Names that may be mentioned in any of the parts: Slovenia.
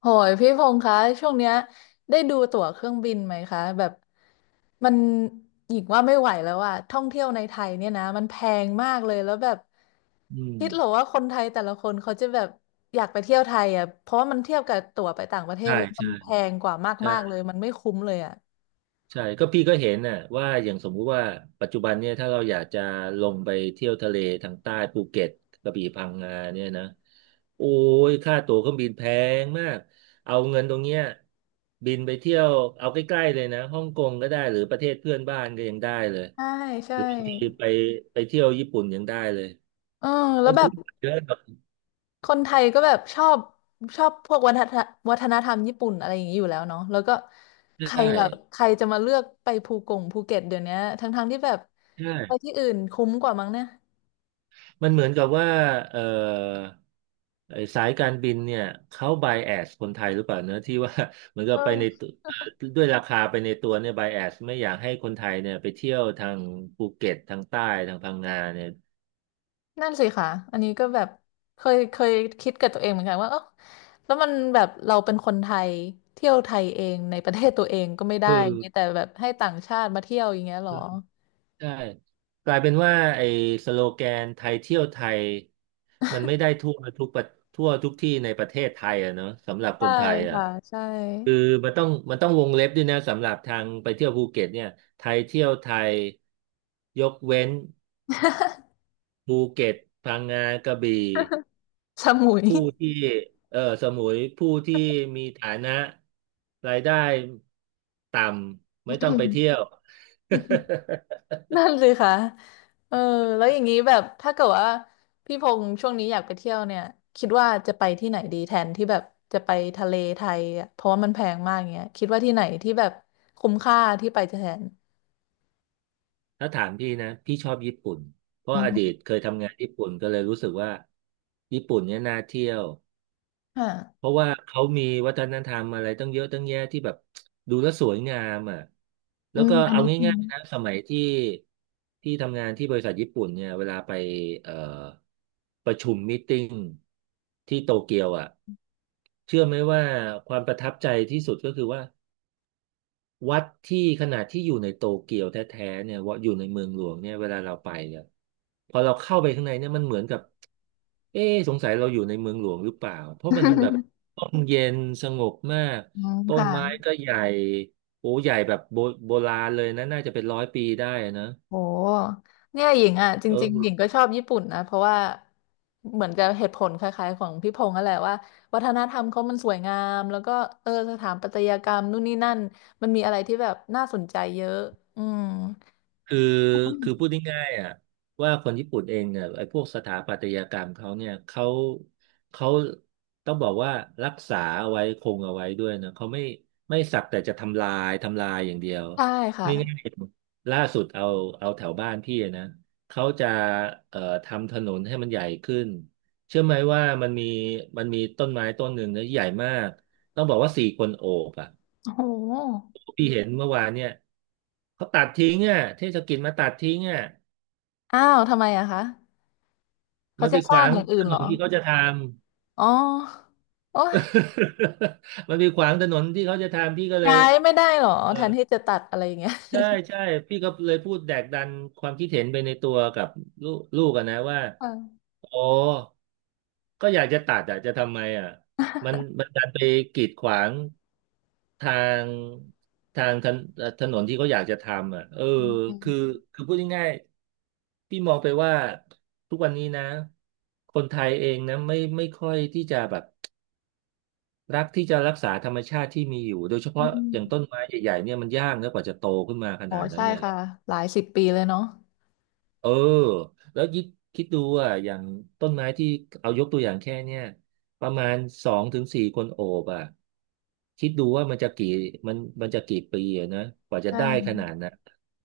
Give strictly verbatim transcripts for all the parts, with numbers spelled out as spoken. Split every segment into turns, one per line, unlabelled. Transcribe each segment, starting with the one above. โหยพี่พงษ์คะช่วงเนี้ยได้ดูตั๋วเครื่องบินไหมคะแบบมันหญิงว่าไม่ไหวแล้วอะท่องเที่ยวในไทยเนี่ยนะมันแพงมากเลยแล้วแบบ
อืม
คิดเหรอว่าคนไทยแต่ละคนเขาจะแบบอยากไปเที่ยวไทยอะเพราะว่ามันเทียบกับตั๋วไปต่างประเทศ
ใช่
แล้วมั
ใช่
นแพงกว่า
ใช่
มากๆเลยมันไม่คุ้มเลยอะ
ใช่ก็พี่ก็เห็นน่ะว่าอย่างสมมุติว่าปัจจุบันเนี่ยถ้าเราอยากจะลงไปเที่ยวทะเลทางใต้ภูเก็ตกระบี่พังงาเนี่ยนะโอ้ยค่าตั๋วเครื่องบินแพงมากเอาเงินตรงเนี้ยบินไปเที่ยวเอาใกล้ๆเลยนะฮ่องกงก็ได้หรือประเทศเพื่อนบ้านก็ยังได้เลย
ใช่
ห
ใช่
รือบางทีไปไปเที่ยวญี่ปุ่นยังได้เลย
เออแล้
มั
ว
น
แบ
คุ้
บ
มกว่าเยอะแบบ
คนไทยก็แบบชอบชอบพวกวัฒนวัฒนธรรมญี่ปุ่นอะไรอย่างนี้อยู่แล้วเนาะแล้วก็ใคร
ได้
ล่ะใครจะมาเลือกไปภูกงภูเก็ตเดี๋ยวเนี้ยทั้งๆที่แบบ
ใช่
ไปที่อื่นคุ้มกว่ามั้งเนี่ย
มันเหมือนกับว่าเอ่อไอ้สายการบินเนี่ยเขาไบแอสคนไทยหรือเปล่าเนอะที่ว่า เหมือนกับไปใน
เออ
ตัวเอ่อด้วยราคาไปในตัวเนี่ยไบแอสไม่อยากให้คนไทยเนี่ยไปเที่ยวทางภูเก็ตทางใต้ทางพังงาเนี่ย
นั่นสิค่ะอันนี้ก็แบบเคยเคยคิดกับตัวเองเหมือนกันว่าเออแล้วมันแบบเราเป็นคนไทยเที่ยวไทยเองในประเทศตัวเองก็ไม่ได้
คือ
มีแต่แบบให้ต่างชาติมาเที่ยวอย่างเงี้ยเหร
อ
อ
ใช่กลายเป็นว่าไอ้สโลแกนไทยเที่ยวไทยมันไม่ได้ทั่วทุกประทั่วทุกที่ในประเทศไทยอะเนอะสำหรับค
ใช่
นไทยอะ
ค่ะใช่
คือมันต้องมันต้องวงเล็บด้วยนะสำหรับทางไปเที่ยวภูเก็ตเนี่ยไทยเที่ยวไทยยกเว้นภูเก็ตพังงากระบี่
สมุย
ผู้ที่เออสมุยผู้ที่มีฐานะรายได้ต่ำไม่ต้องไป เที่ยว
นั่นสิคะเออ แล้วอย่างนี้แบบถ้าเกิดว่าพี่พงษ์ช่วงนี้อยากไปเที่ยวเนี่ยคิดว่าจะไปที่ไหนดีแทนที่แบบจะไปทะเลไทยอะเพราะว่ามันแพงมากเงี้ยคิดว่าที่ไหนที่แบบคุ้มค่าที่ไปจะแทน
ถ้าถามพี่นะพี่ชอบญี่ปุ่นเพราะ
อื
อดี
ม
ตเคยทำงานญี่ปุ่นก็เลยรู้สึกว่าญี่ปุ่นเนี่ยน่าเที่ยว
ค่ะ
เพราะว่าเขามีวัฒนธรรมอะไรตั้งเยอะตั้งแยะที่แบบดูแล้วสวยงามอ่ะแล้
อื
ว
ม
ก็
อัน
เอา
นี้
ง่ายๆนะสมัยที่ที่ทำงานที่บริษัทญี่ปุ่นเนี่ยเวลาไปเอ่อประชุมมีตติ้งที่โตเกียวอ่ะเชื่อไหมว่าความประทับใจที่สุดก็คือว่า วัดที่ขนาดที่อยู่ในโตเกียวแท้ๆเนี่ยว่าอยู่ในเมืองหลวงเนี่ยเวลาเราไปเนี่ยพอเราเข้าไปข้างในเนี่ยมันเหมือนกับเอ๊ะสงสัยเราอยู่ในเมืองหลวงหรือเปล่าเพราะมันแบบ ร่มเย็นสงบมาก
อืม
ต้น
ค่ะ
ไม้ก็ใหญ่โอ้ใหญ่แบบโบโบราณเลยนะน่าจะเป็นร้อยปีได้นะ
โหเนี่ยหญิงอ่ะจ
เอ
ริงๆหญิง
อ
ก็ชอบญี่ปุ่นนะเพราะว่าเหมือนจะเหตุผลคล้ายๆของพี่พงษ์นั่นแหละว่าวัฒนธรรมเขามันสวยงามแล้วก็เออสถาปัตยกรรมนู่นนี่นั่นมันมีอะไรที่แบบน่าสนใจเยอะอืม
คือคือพูดง่ายๆอ่ะว่าคนญี่ปุ่นเองเนี่ยไอ้พวกสถาปัตยกรรมเขาเนี่ยเขาเขาต้องบอกว่ารักษาเอาไว้คงเอาไว้ด้วยนะเขาไม่ไม่สักแต่จะทำลายทำลายอย่างเดียว
ใช่ค่ะ
นี่ง่ายๆล่าสุดเอาเอาแถวบ้านพี่นะเขาจะเอ่อทำถนนให้มันใหญ่ขึ้นเชื่อไหมว่ามันมีมันมีต้นไม้ต้นหนึ่งนะใหญ่มากต้องบอกว่าสี่คนโอบอ่ะ
โอ้โห
พี่เห็นเมื่อวานเนี่ยเขาตัดทิ้งอ่ะเทศกิจมาตัดทิ้งอ่ะ
อ้าวทำไมอะคะเขา
มันไป
จะ
ข
สร้า
วา
ง
ง
อย่างอื่
ถ
น
น
เหรอ
นที่เขาจะทำ
อ๋อโอ้ย
มันไปขวางถนนที่เขาจะทำพี่ก็เล
ย้า
ย
ยไม่ได้เหรอ
เออ
แทนที่จะตัดอะไรอย่างเงี้ย
ใช่ใช่พี่ก็เลยพูดแดกดันความคิดเห็นไปในตัวกับลูกลูกอะนะว่า
ค่ะ
โอ้ก็อยากจะตัดอะจะทำไมอะมันมันดันไปกีดขวางทางทางถนเอ่อถนนที่เขาอยากจะทำอะเออ
อื
คือ
ม
คือพูดง่ายๆพี่มองไปว่าทุกวันนี้นะคนไทยเองนะไม่ไม่ค่อยที่จะแบบรักที่จะรักษาธรรมชาติที่มีอยู่โดยเฉ
อื
พาะอย่างต้
ม
นไม้ใหญ่ๆเนี่ยมันยากนะกว่าจะโตขึ้นมาข
อ๋อ
นาดนั้น
ใช่
เนี่ย
ค่ะหลายสิบปีเลยเนาะ
เออแล้วคิดคิดดูอ่ะอย่างต้นไม้ที่เอายกตัวอย่างแค่เนี้ยประมาณสองถึงสี่คนโอบอ่ะคิดดูว่ามันจะกี่มันมันจะกี่ปีอะนะกว่าจะได้ข
ใช่
นาดน่ะ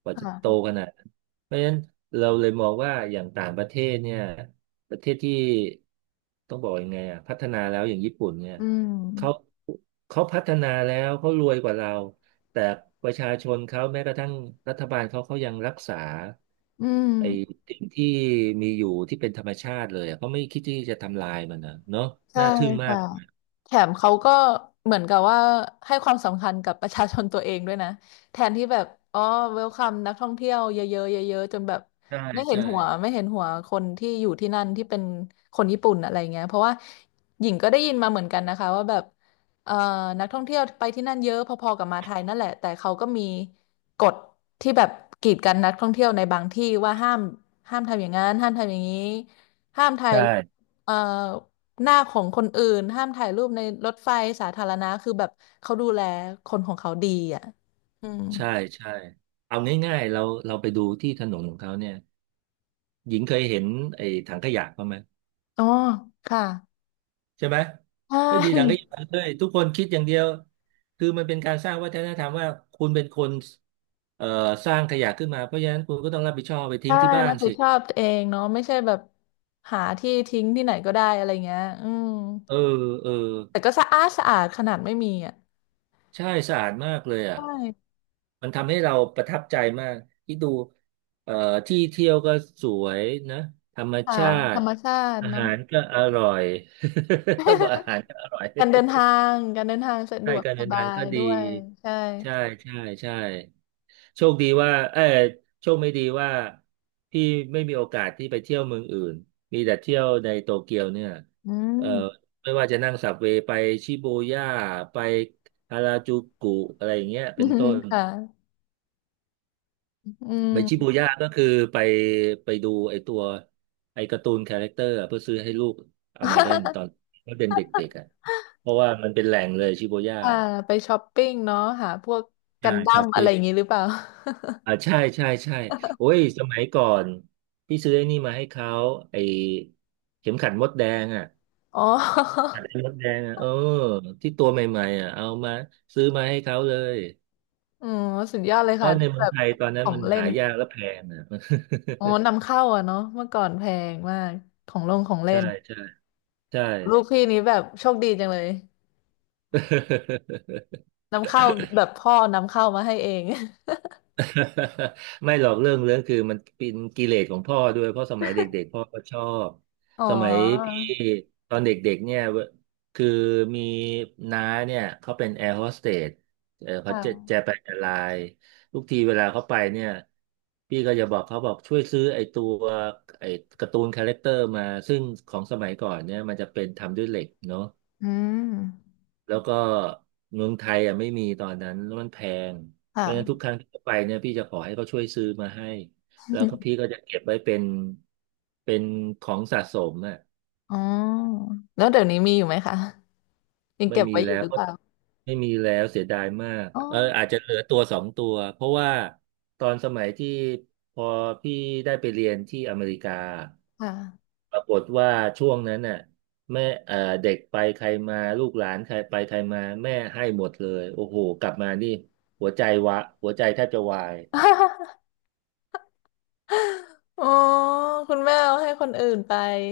กว่าจะโต
ค่ะ
ขนาดนั้นเพราะฉะนั้นเราเลยมองว่าอย่างต่างประเทศเนี่ยประเทศที่ต้องบอกยังไงอ่ะพัฒนาแล้วอย่างญี่ปุ่นเนี่ย
อื
เขา
ม
เขาพัฒนาแล้วเขารวยกว่าเราแต่ประชาชนเขาแม้กระทั่งรัฐบาลเขาเขายังรักษา
อืมอ
ไอ้
ม
สิ่งที่มีอยู่ที่เป็นธรรมชาติเลยอะเขาไม่คิดที่จะทำลายมันนะเนาะ
ใช่
น่าทึ่งมาก
ค่ะแถมเขาก็เหมือนกับว่าให้ความสำคัญกับประชาชนตัวเองด้วยนะ แทนที่แบบอ๋อเวลคัมนักท่องเที่ยวเยอะๆเยอะๆจนแบบ
ใช่
ไม่เห็น
ใช่
หัวไม่เห็นหัวคนที่อยู่ที่นั่นที่เป็นคนญี่ปุ่นอะไรเงี้ยเพราะว่าหญิงก็ได้ยินมาเหมือนกันนะคะว่าแบบเอ่อนักท่องเที่ยวไปที่นั่นเยอะพอๆกับมาไทยนั่นแหละแต่เขาก็มีกฎที่แบบกีดกันนักท่องเที่ยวในบางที่ว่าห้ามห้ามทำอย่างนั้นห้ามทำอย่างนี้ห้ามถ่าย
ใช่
รูปเอ่อ หน้าของคนอื่นห้ามถ่ายรูปในรถไฟสาธารณะคือแบบเขาดูแลคนของเขาดีอ่ะอืม
ใช่ใช่เอาง่ายๆเราเราไปดูที่ถนนของเขาเนี่ยหญิงเคยเห็นไอ้ถังขยะเขางไหม
อ๋อ ค่ะ
ใช่ไหม
ใช
ไม่มีถังข
่
ยะเลยทุกคนคิดอย่างเดียวคือมันเป็นการสร้างวัฒนธรรมว่าคุณเป็นคนเอ่อสร้างขยะขึ้นมาเพราะฉะนั้นคุณก็ต้องรับผิดชอบไปทิ้
ใช่
งที่บ้า
รั
น
บผิด
สิ
ชอบตัวเองเนาะไม่ใช่แบบหาที่ทิ้งที่ไหนก็ได้อะไรเงี้ยอืม
เออเออ
แต่ก็สะอาดสะอาดขนาดไม่มีอ่ะ
ใช่สะอาดมากเลยอ่ะ
ใช่
มันทำให้เราประทับใจมากที่ดูเอ่อที่เที่ยวก็สวยนะธรรม
ค่ะ
ชา
ธร
ติ
รมชาติ
อา
เนาะ
หารก็อร่อย ต้องบอกอา หารก็อร่อย
การเดินทางการเดินทางสะด
ใช่
วก
การ
ส
เดิน
บา
ทาง
ย
ก็
ด้
ดี
วยใช่
ใช่ใช่ใช่โชคดีว่าเออโชคไม่ดีว่าพี่ไม่มีโอกาสที่ไปเที่ยวเมืองอื่นมีแต่เที่ยวในโตเกียวเนี่ย
อืม
เออไม่ว่าจะนั่งสับเวย์ไปชิบูย่าไปฮาราจูกุอะไรอย่างเงี้ยเป็นต้น
ค่ะ อืม
ไปชิบูย่าก็คือไปไปดูไอตัวไอการ์ตูนคาแรคเตอร์อะเพื่อซื้อให้ลูกเอามาเล่นตอนเขาเป็นเด็กๆอ่ะเพราะว่ามันเป็นแหล่งเลยชิบูย่า
อ่าไปช้อปปิ้งเนาะหาพวกกั
ใช่
นดั้
ช้อ
ม
ป
อะไร
ปิ้บ
อย่างงี้หรือเปล่า
อ่าใช่ใช่ใช่โอ้ยสมัยก่อนพี่ซื้อไอ้นี่มาให้เขาไอเข็มขัดมดแดงอ่ะ
อ๋อ
ขัดมดแดงอ่ะเออที่ตัวใหม่ๆอ่ะเอามาซื้อมาให้เขาเลย
อ๋อสุดยอดเลย
เพ
ค่ะ
ราะในเมื
แบ
อง
บ
ไทยตอน
ข
นั้น
อง
มัน
เล่
หา
น
ยากและแพงอ่ะ
อ๋อนำเข้าอะเนาะเมื่อก่อนแพงมากของลงของ เล่
ใช่
น
ใช่ใช่
ลูกพี่นี้แบบโชคดีจังเลย นำเข้าแบบพ่อนำเข้ามาให้เอง
ไม่หรอกเรื่องเรื่องคือมันเป็นกิเลสของพ่อด้วยเพราะสมัยเด็กๆพ่อก็ชอบ
อ๋อ
สมัยพี่ตอนเด็กๆเนี่ยเวคือมีน้าเนี่ยเขาเป็นแอร์โฮสเตสเออเขาจะ
ค่ะ
จะไปแอร์ไลน์ทุกทีเวลาเขาไปเนี่ยพี่ก็จะบอกเขาบอกช่วยซื้อไอ้ตัวไอ้การ์ตูนคาแรคเตอร์มาซึ่งของสมัยก่อนเนี่ยมันจะเป็นทำด้วยเหล็กเนาะ
อืม
แล้วก็เมืองไทยอ่ะไม่มีตอนนั้นแล้วมันแพง เพ
ค่ะ
ราะฉะนั้นทุกครั้งที่ไปเนี่ยพี่จะขอให้เขาช่วยซื้อมาให้แล้วก็พี่ก็ จะเก็บไว้เป็นเป็นของสะสมอ่ะ
อ๋อแล้วเดี๋ยวนี้มีอยู่ไหมคะยัง
ไม่
เก็บ
มี
ไว้อ
แล้
ยู่ห
ว
รือเปล่า
ไม่มีแล้วเสียดายมาก
อ๋อ
เอออาจจะเหลือตัวสองตัวเพราะว่าตอนสมัยที่พอพี่ได้ไปเรียนที่อเมริกา
ค่ะ
ปรากฏว่าช่วงนั้นน่ะแม่เอ่อเด็กไปใครมาลูกหลานใครไปใครมาแม่ให้หมดเลยโอ้โหกลับมานี่หัวใจวะหัวใจแทบจะวาย
อ๋อคุณแม่เอาให้คนอื่นไป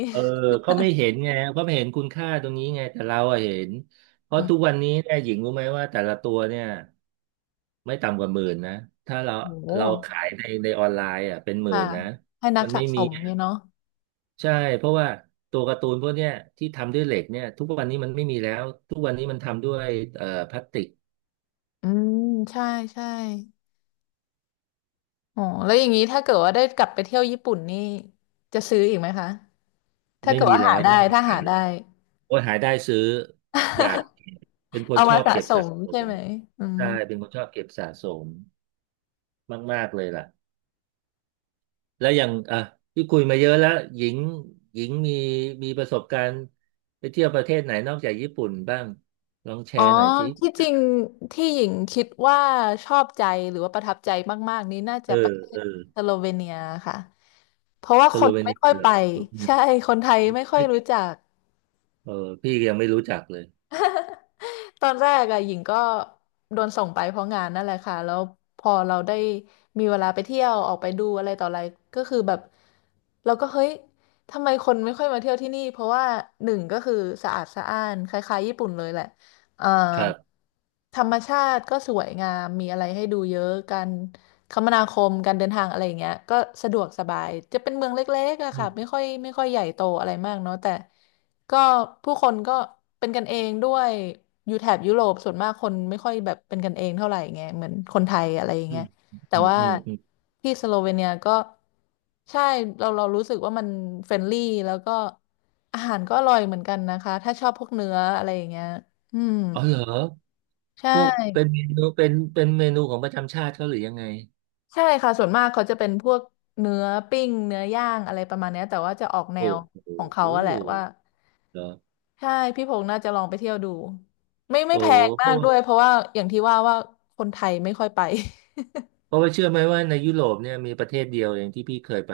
เออเขาไม่เห็นไงเขาไม่เห็นคุณค่าตรงนี้ไงแต่เราอะเห็นเพ
อื
ราะ
ม
ทุกวันนี้เนี่ยหญิงรู้ไหมว่าแต่ละตัวเนี่ยไม่ต่ำกว่าหมื่นนะถ้าเรา
โห
เราขายในในออนไลน์อ่ะเป็นหมื่
ค่ะ
นนะ
ให้นัก
มัน
สะ
ไม่
ส
มี
ม
อะ
เลยเนาะ
ใช่เพราะว่าตัวการ์ตูนพวกเนี้ยที่ทำด้วยเหล็กเนี่ยทุกวันนี้มันไม่มีแล้วทุกวันนี้มันทำด้วยเอ่อพลาสติก
อืมใช่ใช่อ๋อแล้วอย่างนี้ถ้าเกิดว่าได้กลับไปเที่ยวญี่ปุ่นนี่จะซื้ออีกไหมคะถ้า
ไม่
เกิด
มี
ว่า
แล้
หา
วก็
ได้
ไม่มี
ถ้า
ขา
หา
ยแล้
ได้
วคนหายได้ซื้ออยากเป็น คน
เอา
ช
มา
อบ
สะ
เก็บ
ส
สะ
ม
ส
ใช่
ม
ไหมอืม
ใช่เป็นคนชอบเก็บสะสมมากๆเลยล่ะ แล้วอย่างอ่ะที่คุยมาเยอะแล้วหญิงหญิงมีมีประสบการณ์ไปเที่ยวประเทศไหนนอกจากญี่ปุ่นบ้างลองแช
อ๋อ
ร์หน่อยสิ
ที่จริงที่หญิงคิดว่าชอบใจหรือว่าประทับใจมากๆนี้น่า
เอ
จะป
อ
ระเท
เอ
ศ
อ
สโลเวเนียค่ะเพราะว่า
ส
ค
โล
น
เว
ไม่
เนีย
ค่อย
เหร
ไป
อสโลเวเนีย
ใช่คนไทยไม่ค่อยรู้จัก
เออพี่ยังไม่รู้จักเลย
ตอนแรกอะหญิงก็โดนส่งไปเพราะงานนั่นแหละค่ะแล้วพอเราได้มีเวลาไปเที่ยวออกไปดูอะไรต่ออะไรก็คือแบบเราก็เฮ้ยทำไมคนไม่ค่อยมาเที่ยวที่นี่เพราะว่าหนึ่งก็คือสะอาดสะอ้านคล้ายๆญี่ปุ่นเลยแหละเอ่อ
ครับ
ธรรมชาติก็สวยงามมีอะไรให้ดูเยอะกัน คมนาคมการเดินทางอะไรอย่างเงี้ยก็สะดวกสบายจะเป็นเมืองเล็กๆอะ
อื
ค่ะไม่
ม
ค่อยไม่ค่อยใหญ่โตอะไรมากเนาะแต่ก็ผู้คนก็เป็นกันเองด้วยอยู่แถบยุโรปส่วนมากคนไม่ค่อยแบบเป็นกันเองเท่าไหร่ไงเหมือนคนไทยอะไรอย่าง
อื
เงี้ย
ม
แต่
อืม
ว่า
อืมอืม
ที่สโลเวเนียก็ใช่เราเรารู้สึกว่ามันเฟรนลี่แล้วก็อาหารก็อร่อยเหมือนกันนะคะถ้าชอบพวกเนื้ออะไรอย่างเงี้ยอืม
อ๋อเหรอ
ใช
พวกเป็น
่
เมนูเป็นเป็นเมนูของประจำชาติเขาหรือยังไง
ใช่ค่ะส่วนมากเขาจะเป็นพวกเนื้อปิ้งเนื้อย่างอะไรประมาณเนี้ยแต่ว่าจะออกแน
โอ้
วของ
โห
เขาอะแหละว่า
เหรอ
ใช่พี่พงษ์น่าจะลองไปเที่ยวดูไม่ไม่
โอ้
แพง
โห
มากด้วยเพราะว่าอย่างที่ว่าว่าคนไทย ไม่ค่อยไป
เพราะว่าเชื่อไหมว่าในยุโรปเนี่ยมีประเทศเดียวเองที่พี่เคยไป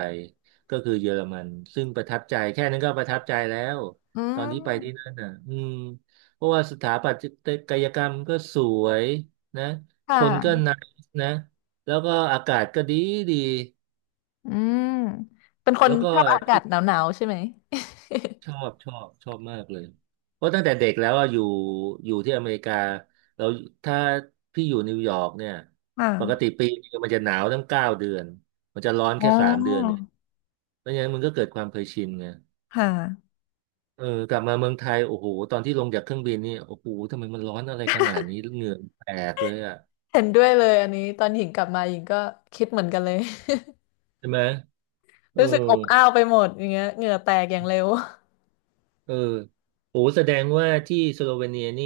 ก็คือเยอรมันซึ่งประทับใจแค่นั้นก็ประทับใจแล้ว
อื
ตอนที่ไปที่
ม
นั่นน่ะอืมเพราะว่าสถาปัตยกรรมก็สวยนะ
ค่
คนก็
ะ
น่านะแล้วก็อากาศก็ดีดี
อืมเป็นคน
แล้วก็
ชอบอากา
ที่
ศหนาวๆใช่ไหม
ชอบชอบชอบมากเลยเพราะตั้งแต่เด็กแล้วอะอยู่อยู่ที่อเมริกาเราถ้าพี่อยู่นิวยอร์กเนี่ย
ค
ปกติ
่ะ
ปีนึงมันจะหนาวตั้งเก้าเดือนมันจะร้อน
อ๋
แค่สามเดือน
อ
ไม่งั้นมันก็เกิดความเคยชินไง
ค่ะ
เออกลับมาเมืองไทยโอ้โหตอนที่ลงจากเครื่องบินนี่โอ้โหทำไมมันร้อนอะไรขนาดนี้เหงื่อแตกเลยอ่ะ
เห็นด้วยเลยอันนี้ตอนหญิงกลับมาหญิงก็คิดเหมือนกันเลย
ใช่ไหมเอ อ
รู้สึกอบอ้าวไปหมดอย่างเงี้ยเหงื่อแตกอย่างเร็ว
เออโอ้แสดงว่าที่สโลเวเนียนี่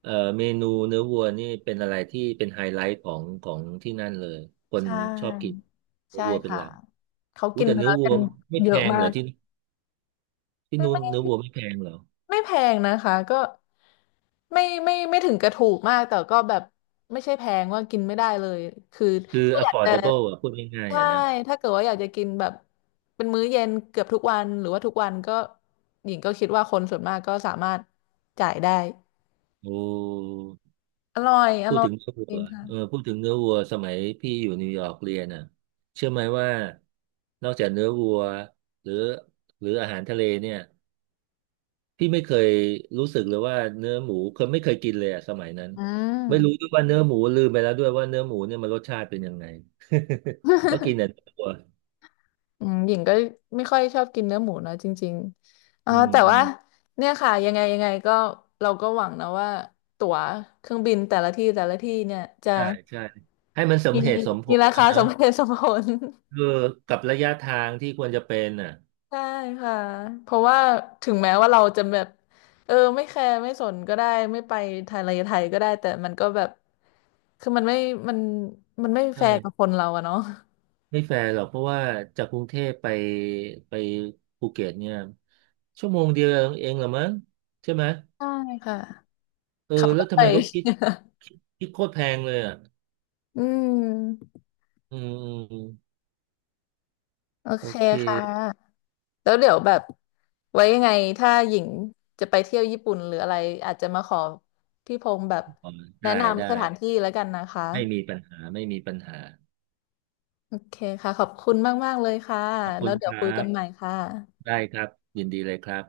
เอ่อเมนูเนื้อวัวนี่เป็นอะไรที่เป็นไฮไลท์ของของที่นั่นเลย คน
ใช่
ชอบกินเนื้อ
ใช่
วัวเป็นห
ค่ะ
ลัก
เขา
อู้
กิน
แต่
เนื้
เนื้
อ
อวั
กั
ว
น
ไม่
เย
แพ
อะ
ง
มา
เหรอ
ก
ที่ที่นู้น
ไม่
เนื้อวัวไม่แพงเหรอ
ไม่แพงนะคะก็ไม่ไม่ไม่ถึงกระถูกมากแต่ก็แบบไม่ใช่แพงว่ากินไม่ได้เลยคือ
คือ
ถ้าอยากจะ
affordable อ่ะพูดง่ายๆ
ใช่
อ่ะนะ
ถ้าเกิดว่าอยากจะกินแบบเป็นมื้อเย็นเกือบทุกวันหรือว่าทุกวันก็หญิงก็คิดว่าคนส่วนมากก็สามารถจ่ายได้
โอ้
อร่อยอ
พูด
ร่อ
ถึ
ย
งเนื้อ
จริ
วั
ง
วเออ
ค่ะ
พูดถึงเนื้อวัวสมัยพี่อยู่นิวยอร์กเรียนน่ะเชื่อไหมว่านอกจากเนื้อวัวหรือหรืออาหารทะเลเนี่ยพี่ไม่เคยรู้สึกเลยว่าเนื้อหมูเคยไม่เคยกินเลยอะสมัยนั้น
อื
ไม่รู้ด้
ม
วยว่าเนื้อหมูลืมไปแล้วด้วยว่าเนื้อหมูเนี่ยมันรสชาติเป็นยังไง เพราะกินแต่เนื้อวัว
อืมหญิงก็ไม่ค่อยชอบกินเนื้อหมูนะจริงๆอ่า
อืม
แต่
อื
ว่า
ม
เนี่ยค่ะยังไงยังไงก็เราก็หวังนะว่าตั๋วเครื่องบินแต่ละที่แต่ละที่เนี่ยจะ
ใช่ใช่ให้มันสม
มี
เหตุสมผ
มี
ล
รา
นะ
คา
เน
ส
อะ
มเหตุสมผล
คือกับระยะทางที่ควรจะเป็นน่ะ
ใช่ค่ะเพราะว่าถึงแม้ว่าเราจะแบบเออไม่แคร์ไม่สนก็ได้ไม่ไปไทยอะไรไทยก็ได้แต่มันก็แบบคือมันไม่มันมันไม่แฟ
ใช่
ร์กับคนเราอะเนาะ
ไม่แฟร์หรอกเพราะว่าจากกรุงเทพไปไปภูเก็ตเนี่ยชั่วโมงเดียวเองเหรอมั้งใช่ไหม
ใช่ค่ะ
เออ
ขับร
แล้ว
ถไป
ทำไมเขาคิด คิดคิดโคตรแพงเลยอ่ะ
อืม
อืมอืมอืม
โอ
โอ
เค
เค
ค่ะแล้วเดี๋ยวแบบไว้ยังไงถ้าหญิงจะไปเที่ยวญี่ปุ่นหรืออะไรอาจจะมาขอพี่พงษ์แบบ
อ๋อ
แนะ
ได้ได้
นำสถานที่แล้วกันนะคะ
ไม่มีปัญหาไม่มีปัญหา
โอเคค่ะขอบคุณมากๆเลยค่ะ
ขอบคุ
แล้ว
ณ
เดี๋
ค
ยวคุย
รั
กั
บ
นใหม่ค่ะ
ได้ครับยินดีเลยครับ